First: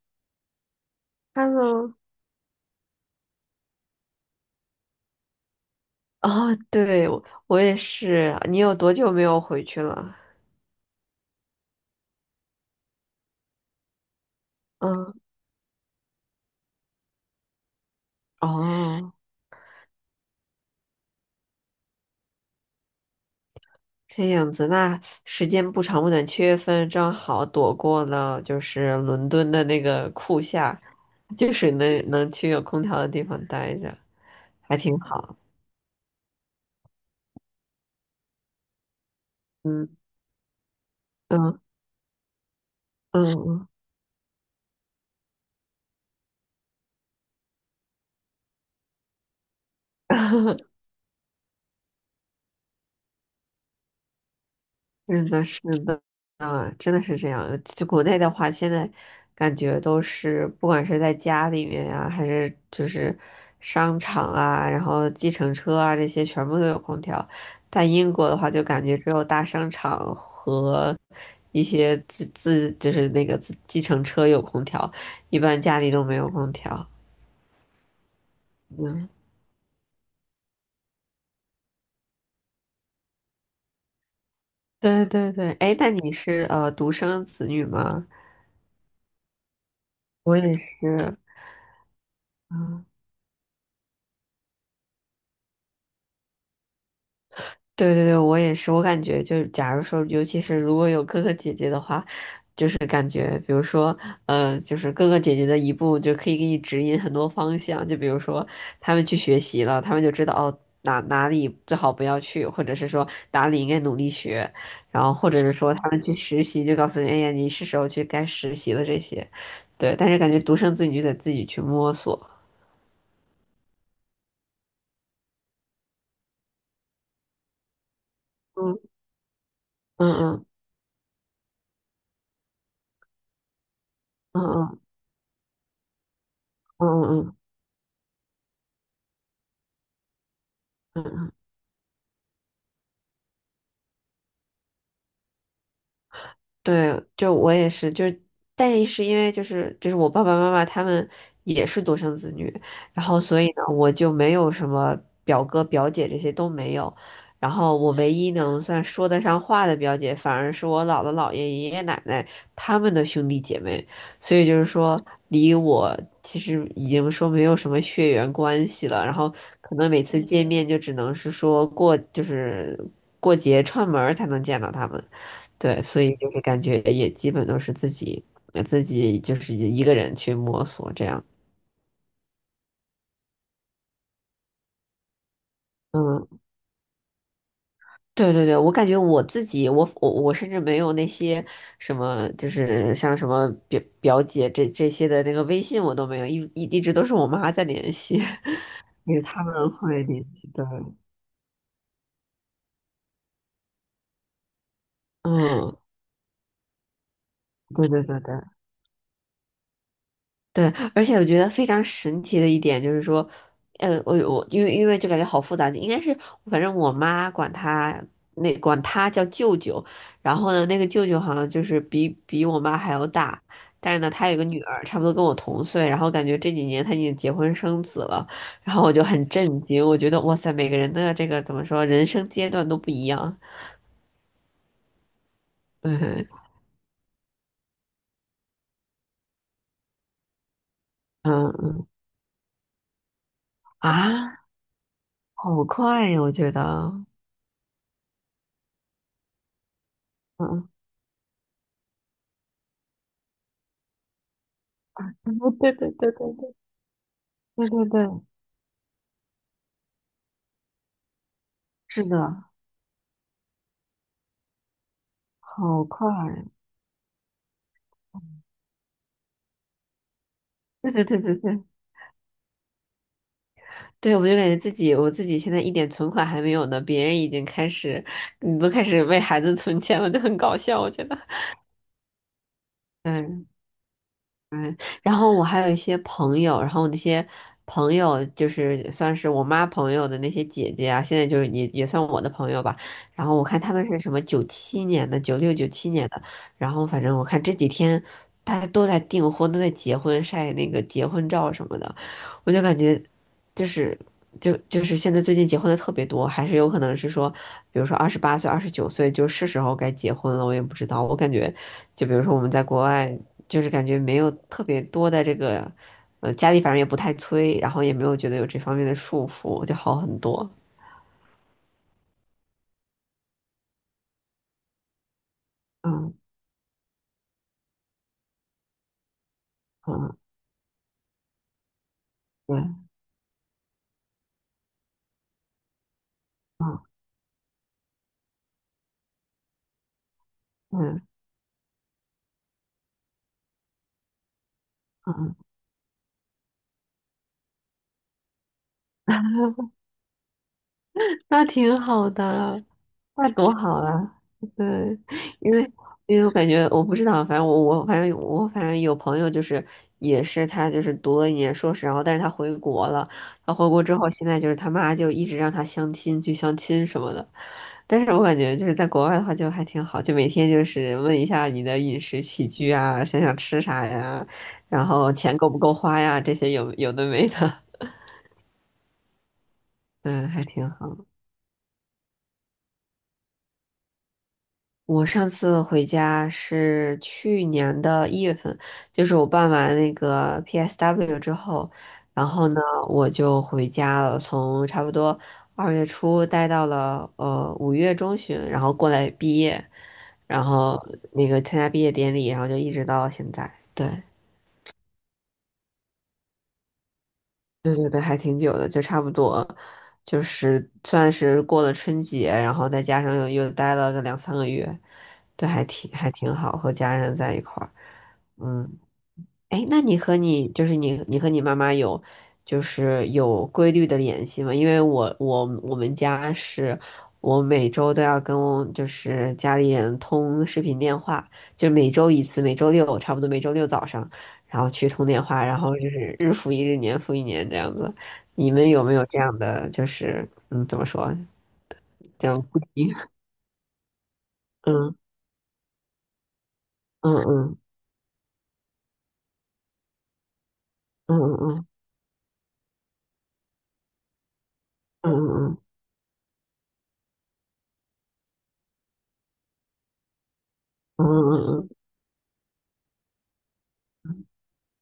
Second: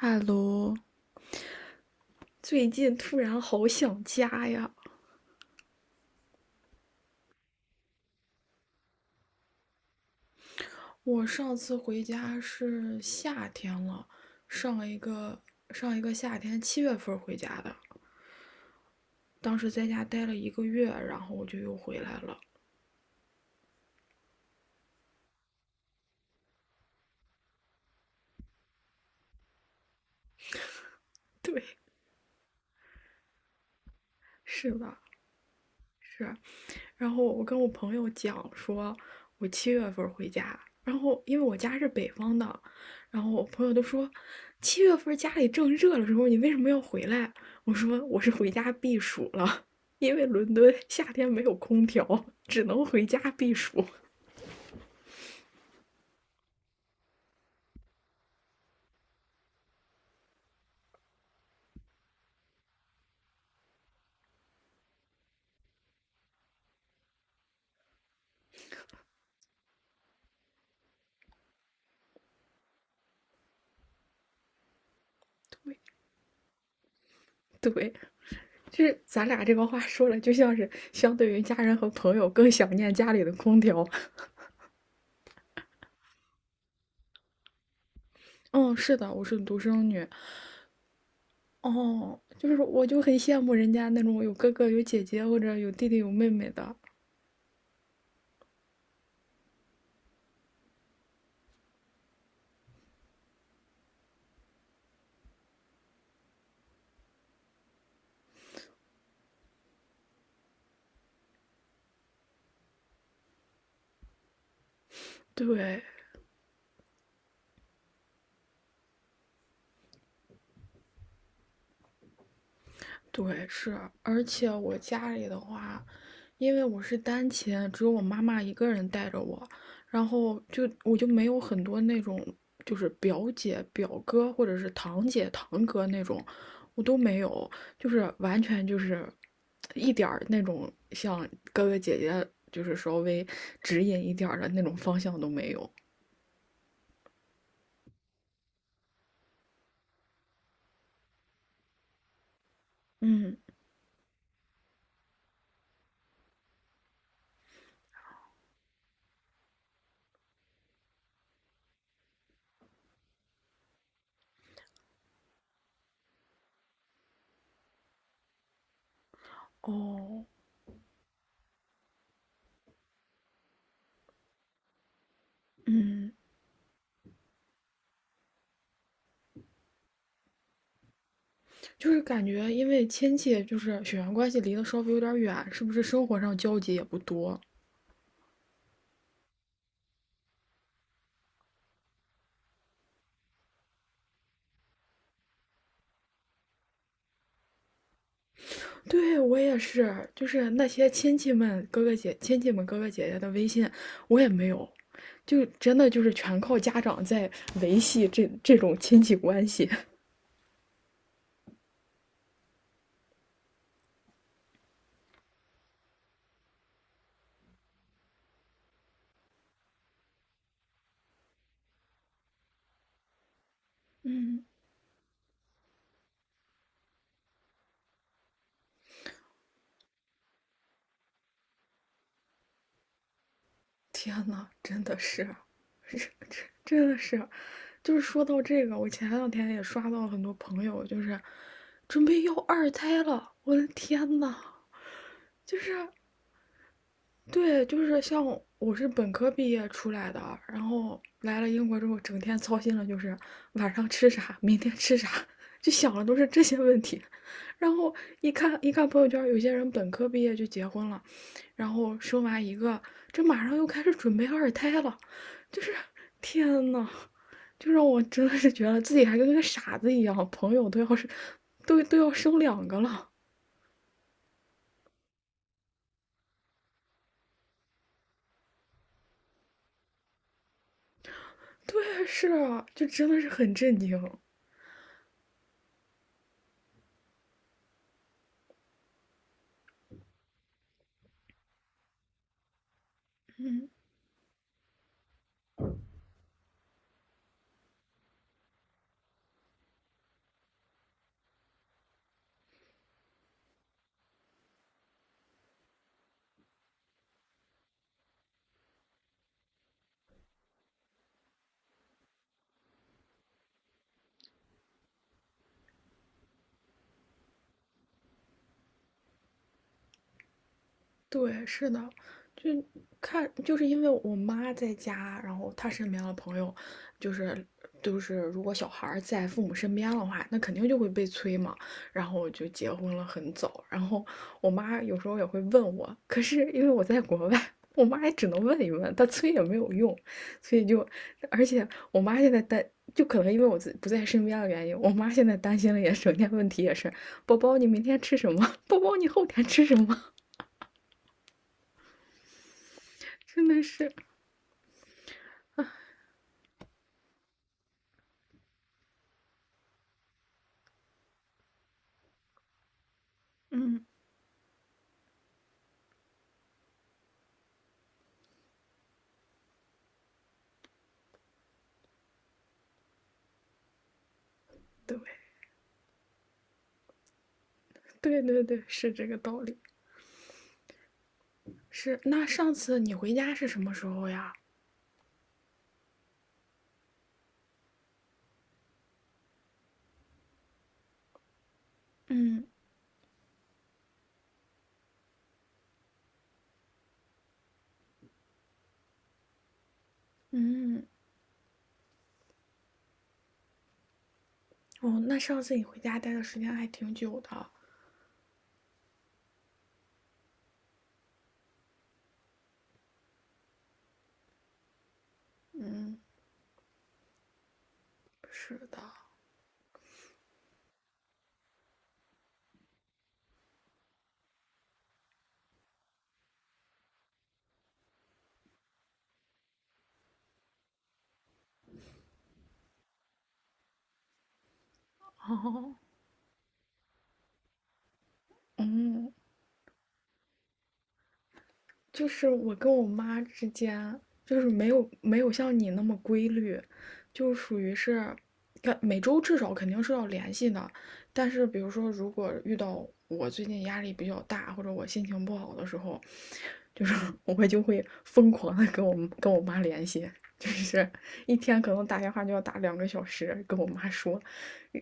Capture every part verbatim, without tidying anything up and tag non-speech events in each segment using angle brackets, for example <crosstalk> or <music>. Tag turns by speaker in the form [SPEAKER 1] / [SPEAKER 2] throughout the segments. [SPEAKER 1] 哈喽，
[SPEAKER 2] h e
[SPEAKER 1] 最近突然好想家呀！
[SPEAKER 2] 哦，对，我我也是。你有多久没有回去了？
[SPEAKER 1] 我上次回家是夏天了，上一
[SPEAKER 2] 嗯，
[SPEAKER 1] 个上一个夏天七月份回家的，
[SPEAKER 2] 哦，
[SPEAKER 1] 当时在家待了一个月，然后我就又回来了。
[SPEAKER 2] 这样子，那时间不长不短，七月份正好躲过了就是伦敦的那个酷夏，
[SPEAKER 1] <laughs>
[SPEAKER 2] 就
[SPEAKER 1] 对，
[SPEAKER 2] 是能能去有空调的地方待着，
[SPEAKER 1] 是
[SPEAKER 2] 还挺
[SPEAKER 1] 吧？
[SPEAKER 2] 好。
[SPEAKER 1] 是。然后我跟我朋友讲说，我七
[SPEAKER 2] 嗯
[SPEAKER 1] 月份回家，然后因为我
[SPEAKER 2] 嗯
[SPEAKER 1] 家是北方的，然后
[SPEAKER 2] 嗯
[SPEAKER 1] 我朋
[SPEAKER 2] 嗯，
[SPEAKER 1] 友都说，七月份家里正热的时候，你为什么要回来？我说我是回家避暑了，因为伦
[SPEAKER 2] <laughs>
[SPEAKER 1] 敦夏天没有空调，只能回家避暑。
[SPEAKER 2] 是的，是的，啊，真的是这样。就国内的话，现在感觉都是，不管是在家里面呀、还是就是商场啊，然后计程车啊，这些全部都有空调。但英国的话，就感觉只有大商场和一些自自就是那个自计程车有空调，一般
[SPEAKER 1] <laughs> 对
[SPEAKER 2] 家里都没有空调。
[SPEAKER 1] 对，就是咱俩这个话说了，就像是相对于家人和朋友更想念家里的空调。
[SPEAKER 2] 对对对，哎，那你是呃独生子女吗？
[SPEAKER 1] 嗯，是的，我是独生女。
[SPEAKER 2] 我也是，
[SPEAKER 1] 哦，就是我
[SPEAKER 2] 嗯
[SPEAKER 1] 就很羡慕人家那种有哥哥有姐姐或者有弟弟有妹妹的。
[SPEAKER 2] 对对对，我也是，我感觉就是，假如说，尤其是如果有哥哥姐姐的话，就是感觉，比如说，呃，就是哥哥姐姐的一步就可以给你指引很多方向，就比如说他们去学习了，他们就知道哦哪哪里最好不要去，或者是说哪里应该努力学，然后或者是说
[SPEAKER 1] 对，
[SPEAKER 2] 他们去实习，就告诉你，哎呀，你是时候去该实习了这些，对，但是感觉独生子女就得自己去摸索，
[SPEAKER 1] 对，是。而且我家里的话，因为我是单亲，只有我妈妈一个人
[SPEAKER 2] 嗯
[SPEAKER 1] 带着我，然
[SPEAKER 2] 嗯
[SPEAKER 1] 后
[SPEAKER 2] 嗯
[SPEAKER 1] 就我就没有很多那种就是表姐、表哥或者是
[SPEAKER 2] 嗯
[SPEAKER 1] 堂姐、堂哥那种，我
[SPEAKER 2] 嗯
[SPEAKER 1] 都
[SPEAKER 2] 嗯
[SPEAKER 1] 没
[SPEAKER 2] 嗯嗯。
[SPEAKER 1] 有，就是完全就是一点儿那种
[SPEAKER 2] 嗯
[SPEAKER 1] 像
[SPEAKER 2] 嗯
[SPEAKER 1] 哥哥姐姐就是稍微指引一点儿的那种方向都没有。
[SPEAKER 2] 对，就我也是，就是，但是因为就是就是我爸爸妈妈他们也是独生子女，然后
[SPEAKER 1] 嗯。
[SPEAKER 2] 所以呢，我就没有什么表哥表姐这些都没有，然后我唯一能算说得上话的表姐，反而是我姥姥姥爷爷爷奶奶他们的兄弟姐妹，所以就是说离我其实已经说没有什么血缘关系了，然后可能每次
[SPEAKER 1] 哦，
[SPEAKER 2] 见面就只能是说过就是过节串门儿才能见到他们。对，所
[SPEAKER 1] 嗯，
[SPEAKER 2] 以就是感觉也基本都是自己呃自己就是一个人去摸索这样。
[SPEAKER 1] 就是感觉因为亲戚就是血缘关系离得稍微有点远，是不是生活
[SPEAKER 2] 嗯，
[SPEAKER 1] 上交集也不多？
[SPEAKER 2] 对对对，我感觉我自己，我我我甚至没有那些什么，就是像什么表表姐这这些的那个微信我都没有，一一一直都是我妈在联系，<laughs> 因
[SPEAKER 1] 对，
[SPEAKER 2] 为
[SPEAKER 1] 我
[SPEAKER 2] 他
[SPEAKER 1] 也
[SPEAKER 2] 们会
[SPEAKER 1] 是，
[SPEAKER 2] 联
[SPEAKER 1] 就
[SPEAKER 2] 系
[SPEAKER 1] 是
[SPEAKER 2] 的。
[SPEAKER 1] 那些亲戚们、哥哥姐、亲戚们哥哥姐姐的微信，我也没有，就真
[SPEAKER 2] 嗯，
[SPEAKER 1] 的就是全靠家长在维
[SPEAKER 2] 对对
[SPEAKER 1] 系
[SPEAKER 2] 对
[SPEAKER 1] 这
[SPEAKER 2] 对。
[SPEAKER 1] 这种亲戚关系。
[SPEAKER 2] 对，而且我觉得非常神奇的一点就是说，呃，我我因为因为就感觉好复杂，应该是反正我妈管他那管他叫舅舅，然后呢，那个舅舅好像就是比比我妈还要大，但是呢，他有
[SPEAKER 1] 嗯，
[SPEAKER 2] 个女儿，差不多跟我同岁，然后感觉这几年他已经结婚生子了，然后我就很震惊，我觉得哇塞，每个人的这个怎么说，人生阶段都不一样，
[SPEAKER 1] 天呐，真的是，
[SPEAKER 2] <laughs>
[SPEAKER 1] 这这
[SPEAKER 2] 嗯
[SPEAKER 1] 真的是，就是说到这个，我前两天也刷到很多朋友，就是
[SPEAKER 2] 嗯
[SPEAKER 1] 准备要二胎了，我的天呐！
[SPEAKER 2] 啊，
[SPEAKER 1] 就
[SPEAKER 2] 好
[SPEAKER 1] 是
[SPEAKER 2] 快呀，我觉得，
[SPEAKER 1] 对，就是像我是本科毕业出来的，然
[SPEAKER 2] 嗯，
[SPEAKER 1] 后来了英国之后，整天操心的就是晚上吃啥，明天吃啥，
[SPEAKER 2] <laughs>
[SPEAKER 1] 就
[SPEAKER 2] 对对
[SPEAKER 1] 想的
[SPEAKER 2] 对
[SPEAKER 1] 都是
[SPEAKER 2] 对
[SPEAKER 1] 这
[SPEAKER 2] 对
[SPEAKER 1] 些问题。
[SPEAKER 2] 对
[SPEAKER 1] 然
[SPEAKER 2] 对
[SPEAKER 1] 后
[SPEAKER 2] 对。
[SPEAKER 1] 一看一看朋友圈，有些人本科毕业就结婚了，然后
[SPEAKER 2] 是
[SPEAKER 1] 生完
[SPEAKER 2] 的，
[SPEAKER 1] 一个，这马上又开始准备二胎了，就是
[SPEAKER 2] 好快！
[SPEAKER 1] 天呐，就让我真的是觉得自己还跟个傻子一样，朋友都
[SPEAKER 2] 对
[SPEAKER 1] 要
[SPEAKER 2] 对
[SPEAKER 1] 是
[SPEAKER 2] 对对对，
[SPEAKER 1] 都都要生两个了。
[SPEAKER 2] 对我就感觉自己，我自己现在一点存款还没有呢，别人已经开始，你都开始为孩子存钱了，就很搞笑，我觉得。
[SPEAKER 1] 对，是啊就真的是
[SPEAKER 2] 嗯。
[SPEAKER 1] 很震惊。
[SPEAKER 2] 嗯，然后我还有一些朋友，然后那些朋友就是算是我妈朋友的那些姐姐啊，现在就是也也算我的朋友吧。然后我看他们是什么九七年的、九六、九七年的，然后反正我看这几天大家都在订婚，都在结婚，晒那个结婚照什么的，我就感觉就是就就是现在最近结婚的特别多，还是有可能是说，比如说二十八岁、二十九岁就是时候该结婚了，我也不知道。我感觉就比如说我们在国外。就是感觉没有特别多的这个，呃，家里反正也不太催，然后也没有觉得有这方面的束缚，就好很多。
[SPEAKER 1] 对，是的，就看，就是因为我妈在家，然后她身边的
[SPEAKER 2] 嗯
[SPEAKER 1] 朋友，就是就是如果小孩儿在父母身边的
[SPEAKER 2] 嗯，
[SPEAKER 1] 话，那肯定就会被催嘛。然后就
[SPEAKER 2] 对，
[SPEAKER 1] 结婚了很早，然后我妈有时候也会问我，可是因为我
[SPEAKER 2] 嗯
[SPEAKER 1] 在国外，我妈也只能问一问，她催也没有用，所以就，
[SPEAKER 2] 嗯
[SPEAKER 1] 而且我妈现在担，就可能因为我自不在身边的原因，我妈
[SPEAKER 2] 嗯，
[SPEAKER 1] 现在
[SPEAKER 2] 嗯
[SPEAKER 1] 担心的也整天问题也是，宝宝你明天吃什么？<laughs> 宝宝你后天吃什么？
[SPEAKER 2] 那挺好的。那
[SPEAKER 1] <laughs> 真
[SPEAKER 2] 多
[SPEAKER 1] 的
[SPEAKER 2] 好
[SPEAKER 1] 是。
[SPEAKER 2] 啊！对，因为因为我感觉我不知道，反正我我反正我反正有朋友就是也是他就是读了一年硕士，然后但是他回国了，他回国之后现在就是他妈就一直让他相亲去相亲什么的，但是我感觉就是在国外的话就还挺好，就每天就是问一下你的饮食起居啊，想想吃啥呀，然后
[SPEAKER 1] 对
[SPEAKER 2] 钱够不够花呀，这些有有的没的，
[SPEAKER 1] 对对对，是这个道理。
[SPEAKER 2] <laughs> 嗯，还挺好。
[SPEAKER 1] 是，那上次你回家是什么时候呀？
[SPEAKER 2] 我上次回家是去年的一月份，就是我办完那个 P S W 之后，然
[SPEAKER 1] 嗯
[SPEAKER 2] 后呢，我就回家了，从差不多二月初待到了呃五月中旬，然后过来毕业，然后
[SPEAKER 1] 嗯，
[SPEAKER 2] 那个参加毕业典礼，然后就一直到现在。对，
[SPEAKER 1] 哦，那上次你回家待的时间还挺久的。
[SPEAKER 2] 对对对，还挺久的，就差不多，就是算是过了春节，然后再加上又又待了个两三个月，对，还挺还挺好，和家人在一块儿，
[SPEAKER 1] 是的，
[SPEAKER 2] 嗯。哎，那你和你就是你你和你妈妈有就是有规律的联系吗？因为我我我们家是我每周都要跟就是家里人通视频电话，就每周一次，每周六差不多每周六早上，然后去通电话，然
[SPEAKER 1] 哦，
[SPEAKER 2] 后就是日复一日，年复一年这样子。你们有没有
[SPEAKER 1] 嗯。
[SPEAKER 2] 这样的就是嗯怎么说
[SPEAKER 1] 就是
[SPEAKER 2] 这样
[SPEAKER 1] 我
[SPEAKER 2] 固
[SPEAKER 1] 跟我
[SPEAKER 2] 定？
[SPEAKER 1] 妈之间，就是没有
[SPEAKER 2] 嗯
[SPEAKER 1] 没有像你那么规律，
[SPEAKER 2] 嗯
[SPEAKER 1] 就属
[SPEAKER 2] 嗯
[SPEAKER 1] 于是，看每周至少肯定是要联系的。
[SPEAKER 2] 嗯
[SPEAKER 1] 但是比
[SPEAKER 2] 嗯
[SPEAKER 1] 如说，如果遇到我最近压力比较大，或者我心情不好
[SPEAKER 2] 嗯
[SPEAKER 1] 的时候，就是 <laughs> 我会就会疯狂的跟我跟我妈联系，就是
[SPEAKER 2] 嗯
[SPEAKER 1] 一
[SPEAKER 2] 嗯
[SPEAKER 1] 天
[SPEAKER 2] 嗯
[SPEAKER 1] 可能打电话就要打两个小时，跟我妈说，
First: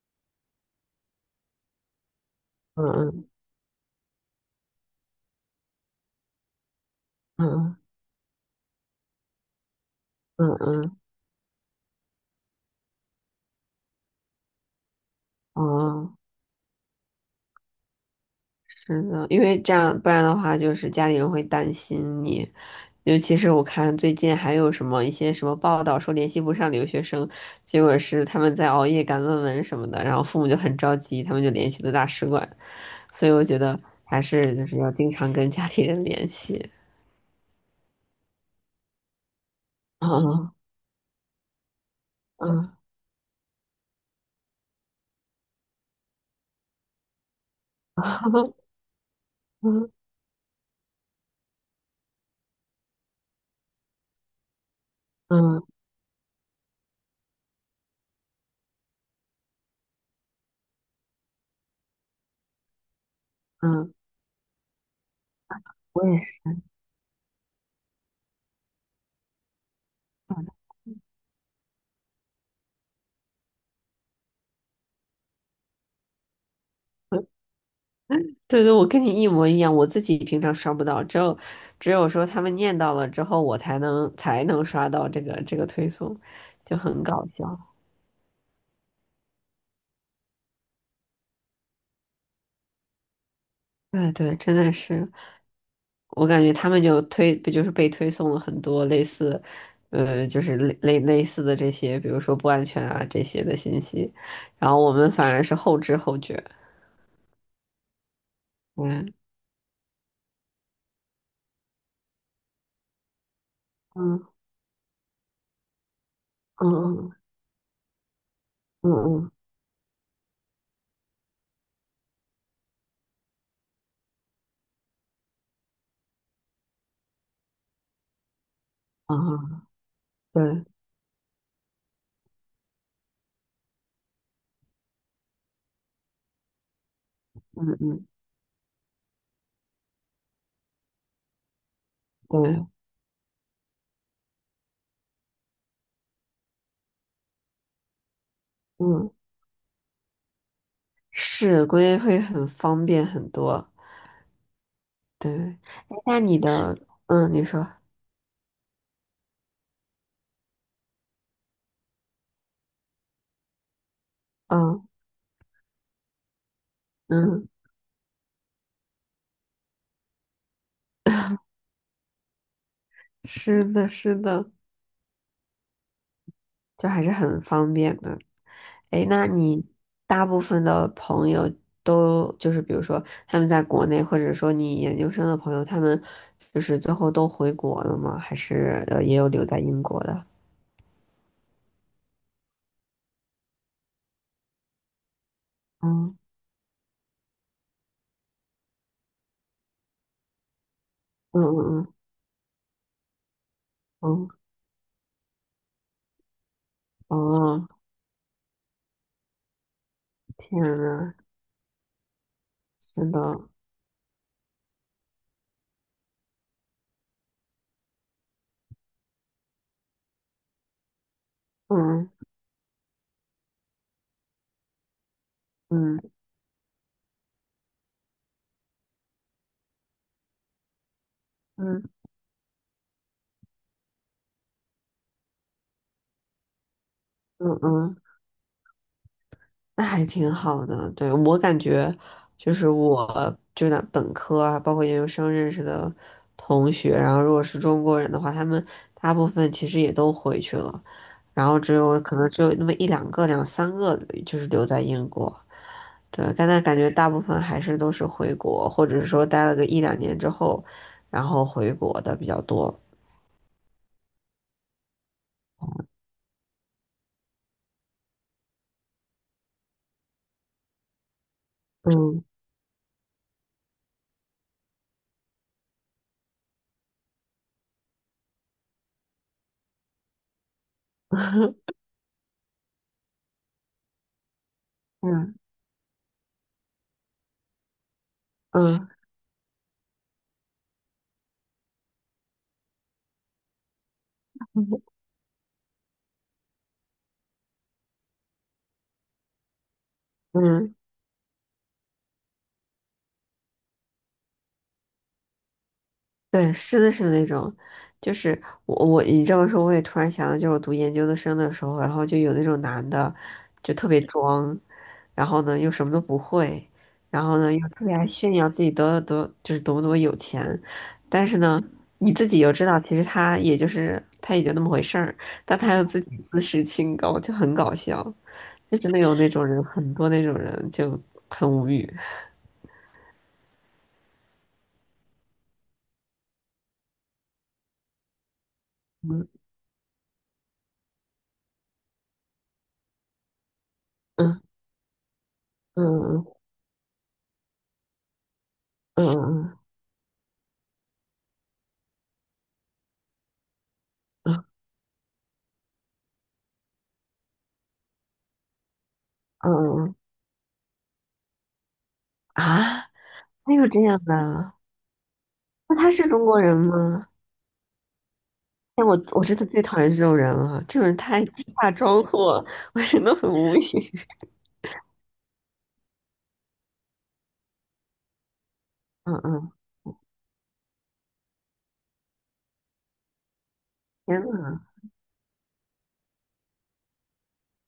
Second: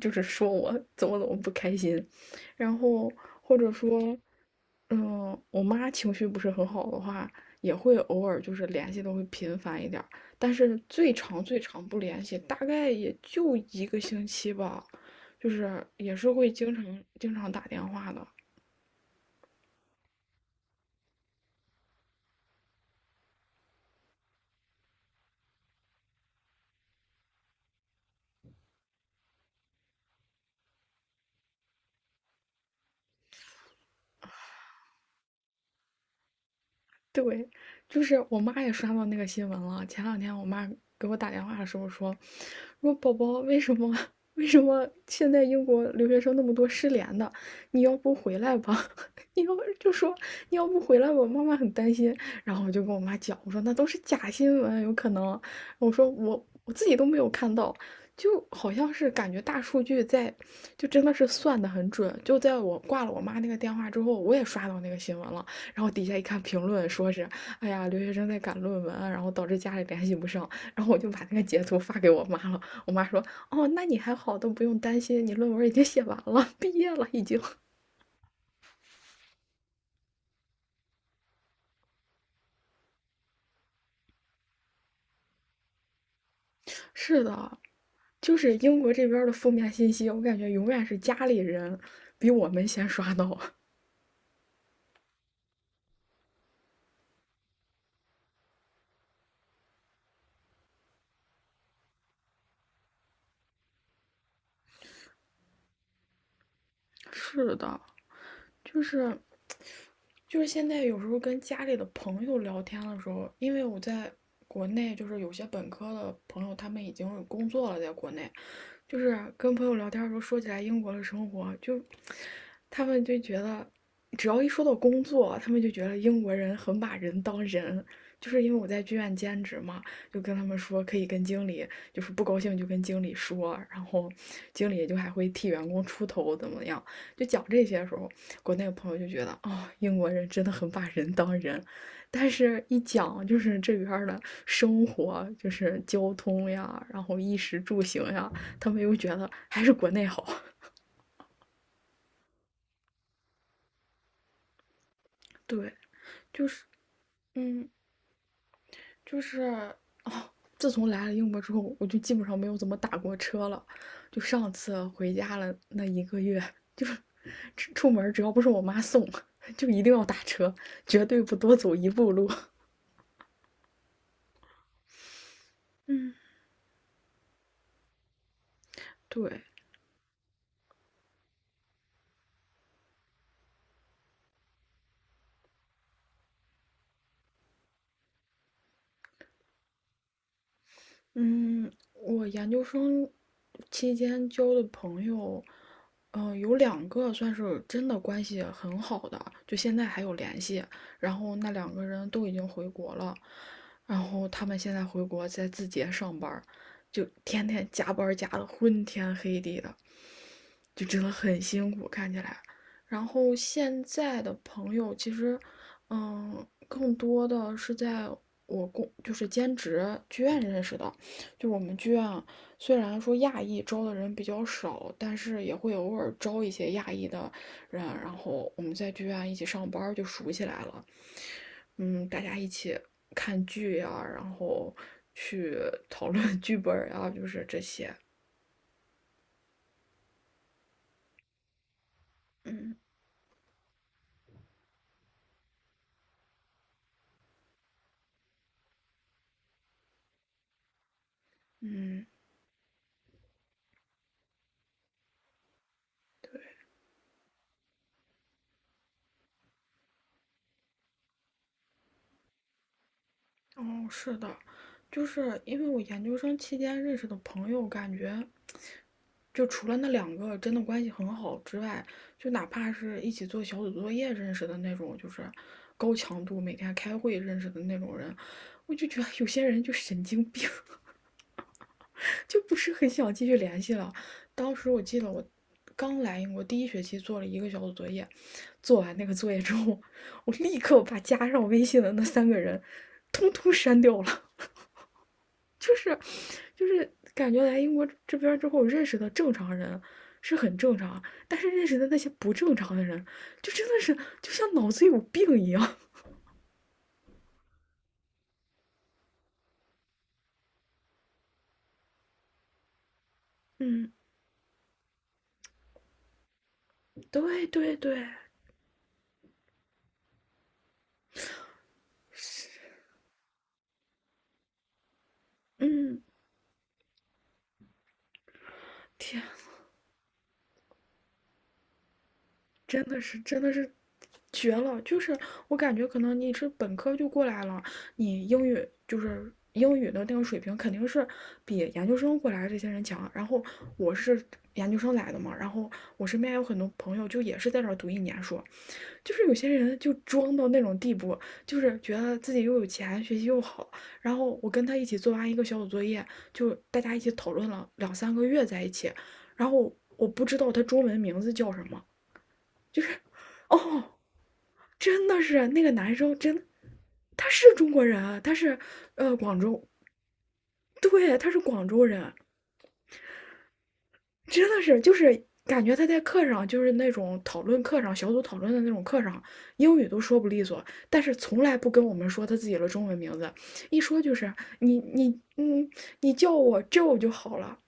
[SPEAKER 1] 就是说我怎么怎么不开心，然
[SPEAKER 2] 嗯
[SPEAKER 1] 后
[SPEAKER 2] 嗯
[SPEAKER 1] 或者说，嗯，我妈情绪不是很好的话，
[SPEAKER 2] 嗯
[SPEAKER 1] 也
[SPEAKER 2] 嗯
[SPEAKER 1] 会偶尔就是联系的会频繁一点儿，
[SPEAKER 2] 嗯嗯嗯嗯嗯嗯嗯
[SPEAKER 1] 但是
[SPEAKER 2] 嗯嗯嗯
[SPEAKER 1] 最长最长不联系，大概也就一个星期吧，就是也
[SPEAKER 2] 嗯
[SPEAKER 1] 是会经常经常打电话的。
[SPEAKER 2] 真的，因为这样，不然的话，就是家里人会担心你。尤其是我看最近还有什么一些什么报道说联系不上留学生，结果是他们在熬夜赶论文什么的，然后父母就很着急，他们就联系了大使馆。所以我觉得还是就是要经常跟家里人联系。
[SPEAKER 1] 对，就是我妈也刷到那个新闻了。前
[SPEAKER 2] <laughs>
[SPEAKER 1] 两天我
[SPEAKER 2] 嗯
[SPEAKER 1] 妈给我打电话的时候说，
[SPEAKER 2] 嗯
[SPEAKER 1] 说宝宝为什么 <laughs> 为什么现在英国留学生那么多失联的？你要不回
[SPEAKER 2] 嗯
[SPEAKER 1] 来吧？<laughs> 你要就说你要不回来吧，妈妈很担心。然后我就跟我妈讲，我说那都是假新闻，有可能。
[SPEAKER 2] 嗯嗯，
[SPEAKER 1] 我说我我自己都没有看到，就好像是感觉大数据在，就真的是算的很准。就在我挂了我妈那个电话
[SPEAKER 2] 嗯
[SPEAKER 1] 之后，我也刷到那个新闻了。然后底
[SPEAKER 2] 我
[SPEAKER 1] 下
[SPEAKER 2] 也
[SPEAKER 1] 一看
[SPEAKER 2] 是。
[SPEAKER 1] 评论说是，哎呀，留学生在赶论文啊然后导致家里联系不上，然后我就把那个截图发给我妈了。我妈说，哦，那你还好，都不用担心，你论文已经写完了，<laughs> 毕业了已经。
[SPEAKER 2] 对对，我跟你一模一样，我自己平常刷不到，只有只有说他们念到了之后，我才能才能刷到这个这个推送，就
[SPEAKER 1] <laughs>
[SPEAKER 2] 很
[SPEAKER 1] 是
[SPEAKER 2] 搞
[SPEAKER 1] 的，
[SPEAKER 2] 笑。
[SPEAKER 1] 就是英国这边的负面信息，我感觉永远是家里人比我们先刷到。
[SPEAKER 2] 对对，真的是，我感觉他们就推，不就是被推送了很多类似，呃，就是类类类似的这些，比如说不安全啊这些的信息，然后我们反而是后知后觉。
[SPEAKER 1] <laughs> 是的，就
[SPEAKER 2] 嗯
[SPEAKER 1] 是就是现在有时候跟家里的朋友聊天的时候，因为我在
[SPEAKER 2] 嗯
[SPEAKER 1] 国内，就是有些本科的朋友他们已经
[SPEAKER 2] 嗯
[SPEAKER 1] 有工作了，在国内，就是
[SPEAKER 2] 嗯
[SPEAKER 1] 跟朋友聊天的时候说起来英国的生活，就他们就觉得，只要一说到工作，他们就觉得英国人很把人当人。就是因为我在剧院
[SPEAKER 2] 嗯
[SPEAKER 1] 兼职
[SPEAKER 2] 嗯，
[SPEAKER 1] 嘛，就跟他们
[SPEAKER 2] 嗯对，
[SPEAKER 1] 说可以跟经理，就是不高兴就跟经理说，然后经理就还会替员工出头怎么样。就讲这
[SPEAKER 2] 嗯
[SPEAKER 1] 些的时
[SPEAKER 2] 嗯
[SPEAKER 1] 候，国内的朋友就觉得哦，英国人真的很把人当人，但是
[SPEAKER 2] 对，
[SPEAKER 1] 一讲就是这边的生活，就是交通呀，然后衣食住行呀，他们又觉
[SPEAKER 2] 嗯，
[SPEAKER 1] 得还是国内好。
[SPEAKER 2] 是，估计会很方便很多。对，
[SPEAKER 1] 对，
[SPEAKER 2] 哎，那你
[SPEAKER 1] 就是，
[SPEAKER 2] 的，嗯，你说，
[SPEAKER 1] 嗯，就是，哦，自从来了英国之后，我就基本上没有怎么打过车了。就上
[SPEAKER 2] 嗯
[SPEAKER 1] 次回家了那一个月，就是
[SPEAKER 2] 嗯，
[SPEAKER 1] 出门只要不是我妈送，<laughs> 就一定要打车，绝对不
[SPEAKER 2] <laughs>
[SPEAKER 1] 多走一步路。
[SPEAKER 2] 是的，是的，
[SPEAKER 1] 嗯，
[SPEAKER 2] 就还是很方便的。哎，那
[SPEAKER 1] 对，
[SPEAKER 2] 你大部分的朋友都就是，比如说他们在国内，或者说你研究生的朋友，他们就是最后都回国了吗？还是呃也有留在英国的？
[SPEAKER 1] 嗯，我研究生期间交的朋友，
[SPEAKER 2] 嗯
[SPEAKER 1] 嗯，有两个算是真的关系很好的，就现在还有联系。然后
[SPEAKER 2] 嗯
[SPEAKER 1] 那两个
[SPEAKER 2] 嗯
[SPEAKER 1] 人都已经回国了，然后
[SPEAKER 2] 嗯
[SPEAKER 1] 他们现在回国在字节上班儿就
[SPEAKER 2] 嗯，
[SPEAKER 1] 天天
[SPEAKER 2] 哦，
[SPEAKER 1] 加班儿加的昏天黑地的，
[SPEAKER 2] 天
[SPEAKER 1] 就真的
[SPEAKER 2] 呐，
[SPEAKER 1] 很辛苦，看起来。然
[SPEAKER 2] 真的，
[SPEAKER 1] 后现在的朋友其实，嗯，更多的是在我工就是兼职剧院认识的。就我们剧
[SPEAKER 2] 嗯
[SPEAKER 1] 院，虽然说亚裔招的人比较少，但是也会偶尔
[SPEAKER 2] 嗯
[SPEAKER 1] 招一些亚裔的人，然后我们在剧院一起上班就熟起来了。
[SPEAKER 2] 嗯
[SPEAKER 1] 嗯，大家一起看剧呀、然后去讨论剧本呀、就是
[SPEAKER 2] 嗯
[SPEAKER 1] 这
[SPEAKER 2] 嗯
[SPEAKER 1] 些。
[SPEAKER 2] 嗯。那还挺好的。对，我感觉就是
[SPEAKER 1] 嗯
[SPEAKER 2] 我就那本科啊，包括研究生认识的同学，然后如果是中国人的话，他们大部分其实也都回去了，然后只有
[SPEAKER 1] 嗯，
[SPEAKER 2] 可能只有那么一两个、两三个就是留在英国。对，但那感觉大部分还是都是回国，或者是说待了个一两年之后，然后回国的比较多。
[SPEAKER 1] 哦，是的，就是因为我研究生期间认识的朋友，感觉就除了那两个真的关系很好之外，
[SPEAKER 2] 嗯
[SPEAKER 1] 就哪怕是一起做小组作业认识的那种，就是高强度每天开会认识的那种人，我就觉得有些人就神经病，
[SPEAKER 2] <laughs>
[SPEAKER 1] <laughs> 就不是很想继续联系了。当时我记得我
[SPEAKER 2] 嗯
[SPEAKER 1] 刚来英国第一学期做了一个小组作业，做
[SPEAKER 2] 嗯
[SPEAKER 1] 完那个作业之后，我立刻把加上微信的那三个人通通删掉了。就是就是感觉来英国这边之后认识的正常人是很
[SPEAKER 2] 嗯。
[SPEAKER 1] 正常啊，但是认识的那些不正常的人，就真的是就像脑子有病一样。
[SPEAKER 2] 对，是的，是那种，就是我我你这么说，我也突然想到，就是我读研究生的时候，然后就有那种男的，
[SPEAKER 1] <laughs>
[SPEAKER 2] 就特
[SPEAKER 1] 嗯，
[SPEAKER 2] 别装，然后呢又什么都不会，然后
[SPEAKER 1] 对
[SPEAKER 2] 呢又
[SPEAKER 1] 对
[SPEAKER 2] 特别
[SPEAKER 1] 对，
[SPEAKER 2] 爱炫耀自己多多就是多么多么有钱，但是呢你自己又知道，其实他也就是他也就那么回事儿，但他又自
[SPEAKER 1] 嗯，
[SPEAKER 2] 己自视清高，就很搞笑，就真的有
[SPEAKER 1] 天，
[SPEAKER 2] 那种人，很多那种人就很无语。
[SPEAKER 1] 真的是真的是绝了！就是我感觉可能你是本科就过来了，你英语就是
[SPEAKER 2] 嗯
[SPEAKER 1] 英语的那个水平肯定是比研究生过来的这些人强。然后我是
[SPEAKER 2] 嗯
[SPEAKER 1] 研究生来的嘛，然后我身
[SPEAKER 2] 嗯
[SPEAKER 1] 边有很多朋友就也是在这儿读一年书，
[SPEAKER 2] 嗯
[SPEAKER 1] 就是有些
[SPEAKER 2] 嗯
[SPEAKER 1] 人就装到那种地步，就是觉得自己又有钱，学习又好。然
[SPEAKER 2] 嗯
[SPEAKER 1] 后
[SPEAKER 2] 嗯
[SPEAKER 1] 我跟他一起做完一个小组作业，就大家一起讨论了两三个月在一起。然
[SPEAKER 2] 嗯
[SPEAKER 1] 后
[SPEAKER 2] 嗯嗯
[SPEAKER 1] 我不知道他中文名字叫什么，
[SPEAKER 2] 啊！
[SPEAKER 1] 就是
[SPEAKER 2] 还有这
[SPEAKER 1] 哦，
[SPEAKER 2] 样的？
[SPEAKER 1] 真的是那个
[SPEAKER 2] 那他
[SPEAKER 1] 男
[SPEAKER 2] 是
[SPEAKER 1] 生
[SPEAKER 2] 中
[SPEAKER 1] 真
[SPEAKER 2] 国
[SPEAKER 1] 的，
[SPEAKER 2] 人吗？
[SPEAKER 1] 他是中国人啊，他是
[SPEAKER 2] 但我
[SPEAKER 1] 呃
[SPEAKER 2] 我真
[SPEAKER 1] 广
[SPEAKER 2] 的最
[SPEAKER 1] 州，
[SPEAKER 2] 讨厌这种人了，这种人
[SPEAKER 1] 对，
[SPEAKER 2] 太
[SPEAKER 1] 他是广
[SPEAKER 2] 大
[SPEAKER 1] 州
[SPEAKER 2] 装
[SPEAKER 1] 人，
[SPEAKER 2] 货，我 <laughs>，我真的很无语。<laughs>
[SPEAKER 1] 真的是，就是感觉他在课上，就是那种讨论课上、小组讨论的那种课
[SPEAKER 2] 嗯
[SPEAKER 1] 上，
[SPEAKER 2] 嗯，
[SPEAKER 1] 英语都说不利索，但是从来不跟我们说他自己的中文名字，一说就
[SPEAKER 2] 天
[SPEAKER 1] 是
[SPEAKER 2] 呐，
[SPEAKER 1] 你你嗯，你叫我 Joe 就好了。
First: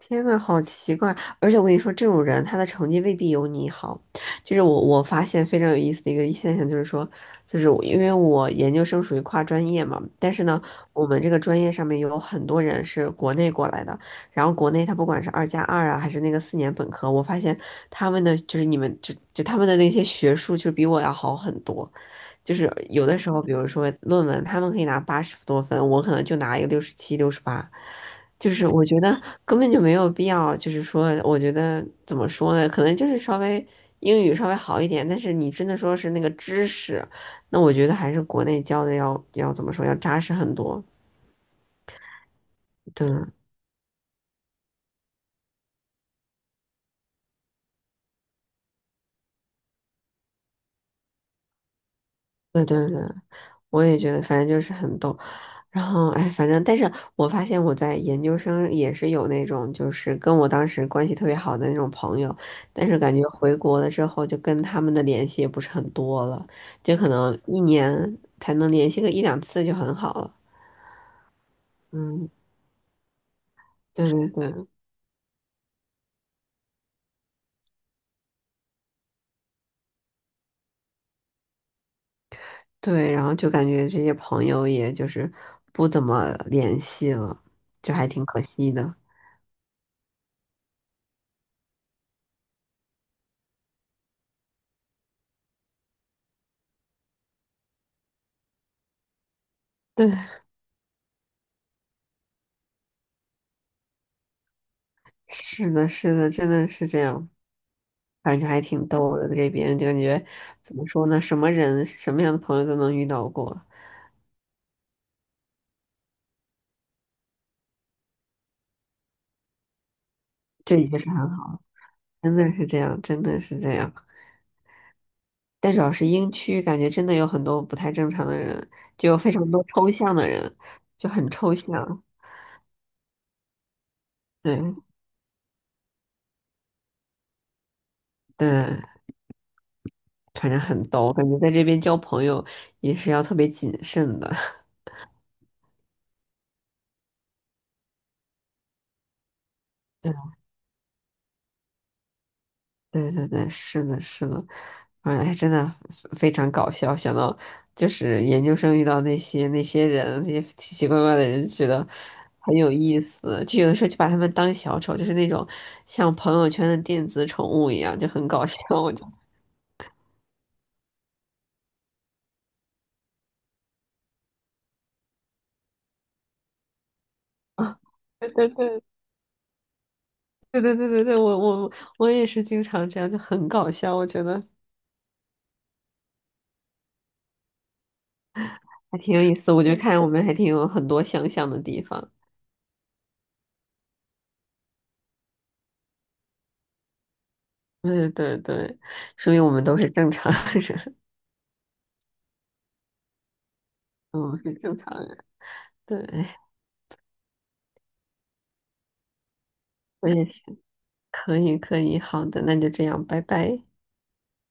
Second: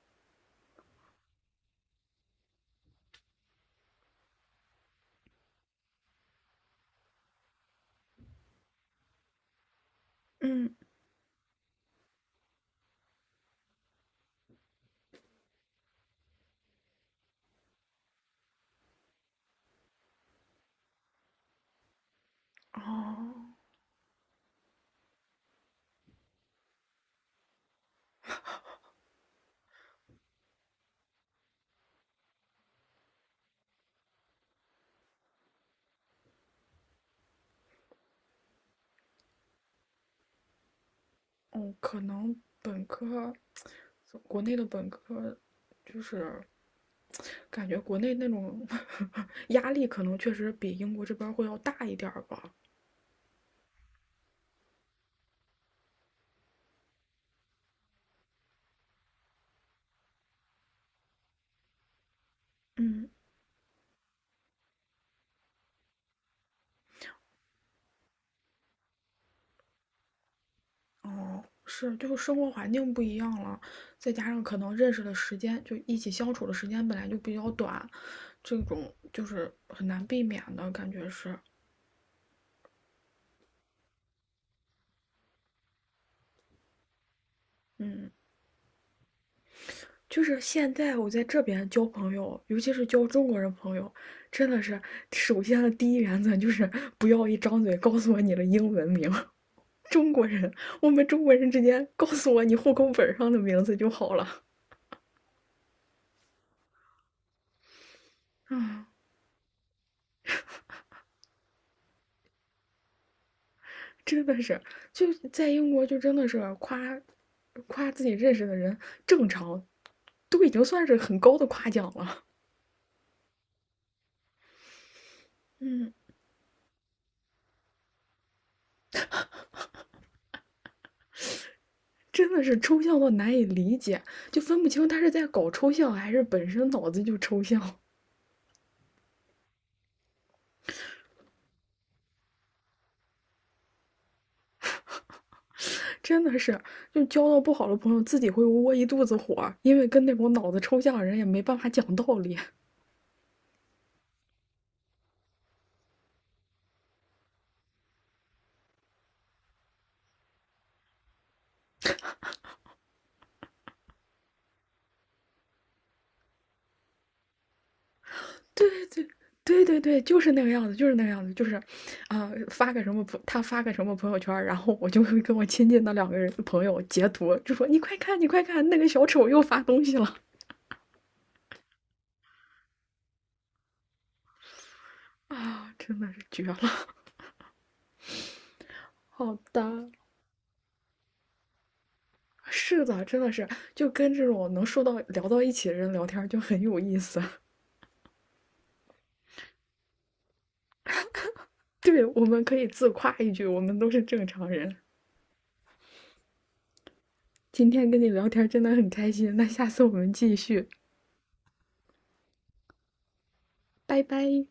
[SPEAKER 2] 天呐，好奇怪！而且我跟你说，这种人他的成绩未必有你好。就是我我发现非常有意思的一个现象，就是说，就是我因为我研究生属于跨专业嘛，但是呢，
[SPEAKER 1] 嗯。
[SPEAKER 2] 我们这个专业上面有很多人是国内过来的，然后国内他不管是二加二啊，还是那个四年本科，我发现他们的就是你们就就他们的那些学术就比我要好很多。就是有的时候，
[SPEAKER 1] 哦，
[SPEAKER 2] 比如说论文，他们可以拿八十多分，我可能就拿一个六十七、六十八。就是我觉得根本就没有必要，就是说，我觉得怎么说呢？可能就是稍微英语稍微好一点，但是你真的说是那个知识，那我觉得还是国内教的要要怎么说，要扎实很多。
[SPEAKER 1] 哦，可能本
[SPEAKER 2] 对，
[SPEAKER 1] 科，国内的本科，就是感觉国内那种 <laughs> 压力，可能确实比英国这边会要大一点儿吧。
[SPEAKER 2] 对对对。我也觉得，反正就是很逗。然后，哎，反正，但是我发现我在研究生也是有那种，就是跟我当时关系特别好的那种朋友，但是
[SPEAKER 1] 嗯，
[SPEAKER 2] 感觉回国了之后，就跟他们的联系也不是很多了，就可能一年才能联系个一两次就很好了。
[SPEAKER 1] 哦，是，就是
[SPEAKER 2] 嗯，
[SPEAKER 1] 生活环境不一样了，
[SPEAKER 2] 对
[SPEAKER 1] 再加上
[SPEAKER 2] 对
[SPEAKER 1] 可
[SPEAKER 2] 对
[SPEAKER 1] 能认识的时间，就一起相处的时间本来就比较短，这种就是很难避免的感觉是，
[SPEAKER 2] 对，然后就感觉这些朋友也就是不怎么联系了，就还
[SPEAKER 1] 嗯，
[SPEAKER 2] 挺可惜的。<laughs>
[SPEAKER 1] 就是现在我在这边交朋友，尤其是交中国人朋友，真的是首先的第一原则就是 <laughs> 不要一张嘴告诉我你的英文名，<laughs>
[SPEAKER 2] 对，
[SPEAKER 1] 中国人，我们中国人之间告诉我你户口本上的名字就好了。
[SPEAKER 2] 是的，是的，真的是这样。反正还挺逗的，在这边就感觉怎么说呢，什么人、什么样的朋友都能遇到过，
[SPEAKER 1] 真的是，就在英国就真的是夸夸自己认识的人，正常都已经
[SPEAKER 2] 这
[SPEAKER 1] 算
[SPEAKER 2] 已
[SPEAKER 1] 是
[SPEAKER 2] 经是
[SPEAKER 1] 很
[SPEAKER 2] 很
[SPEAKER 1] 高的
[SPEAKER 2] 好了，
[SPEAKER 1] 夸奖了。
[SPEAKER 2] 真的是这样，真的是这样。但主要
[SPEAKER 1] 嗯，
[SPEAKER 2] 是英区，感觉真的有很多不太正常的人，就有非常多抽象的人，就很抽象。
[SPEAKER 1] <laughs> 真的是抽象到难以理解，就分不
[SPEAKER 2] 对
[SPEAKER 1] 清他是在搞抽象还是本身脑子就抽象。
[SPEAKER 2] 对，反正很逗，感觉在这边交朋友也是要特别谨慎的。
[SPEAKER 1] <laughs> 真的是，就交到不好的朋友，自己会窝一肚子火，因为跟那
[SPEAKER 2] <laughs>
[SPEAKER 1] 种脑子抽象的人也没办法讲道理。
[SPEAKER 2] 对对对，是的，是的，哎，真的非常搞笑。想到就是研究生遇到那些那些人，那些奇奇怪怪的人，觉得很有意思。就有的时候就把他们当小丑，就是那种像朋友圈的电子宠物一样，就很搞笑。
[SPEAKER 1] 对
[SPEAKER 2] 我就
[SPEAKER 1] 对对对对，就是那个样子，就是那个样子，就是，啊、发个什么朋，他发个什么朋友圈儿然后我就会跟我亲近的两个人朋友截图，就
[SPEAKER 2] <laughs>
[SPEAKER 1] 说你
[SPEAKER 2] 啊，
[SPEAKER 1] 快看，你
[SPEAKER 2] 对
[SPEAKER 1] 快
[SPEAKER 2] 对
[SPEAKER 1] 看，那
[SPEAKER 2] 对
[SPEAKER 1] 个小丑又发东西了
[SPEAKER 2] 对对对对对我我我也是经常这样，就很搞笑。我觉得
[SPEAKER 1] 啊，真的是绝了。
[SPEAKER 2] 还挺有意
[SPEAKER 1] 好
[SPEAKER 2] 思。我觉得
[SPEAKER 1] 的，
[SPEAKER 2] 看我们还挺有很多相像的地方。
[SPEAKER 1] 是的，真的是，就跟这种能说到聊到一起的人聊天儿就很有意思。<laughs>
[SPEAKER 2] 对对对，说明我们都是正常人，
[SPEAKER 1] 对，我们可以自夸一句，我们都是
[SPEAKER 2] <laughs>
[SPEAKER 1] 正
[SPEAKER 2] 我们
[SPEAKER 1] 常
[SPEAKER 2] 是
[SPEAKER 1] 人。
[SPEAKER 2] 正常人。对，
[SPEAKER 1] 今天跟你聊天儿真的很开心，那下次我
[SPEAKER 2] 我
[SPEAKER 1] 们
[SPEAKER 2] 也
[SPEAKER 1] 继
[SPEAKER 2] 是，
[SPEAKER 1] 续，
[SPEAKER 2] 可以可以，好的，那就这样，拜拜。
[SPEAKER 1] 拜拜。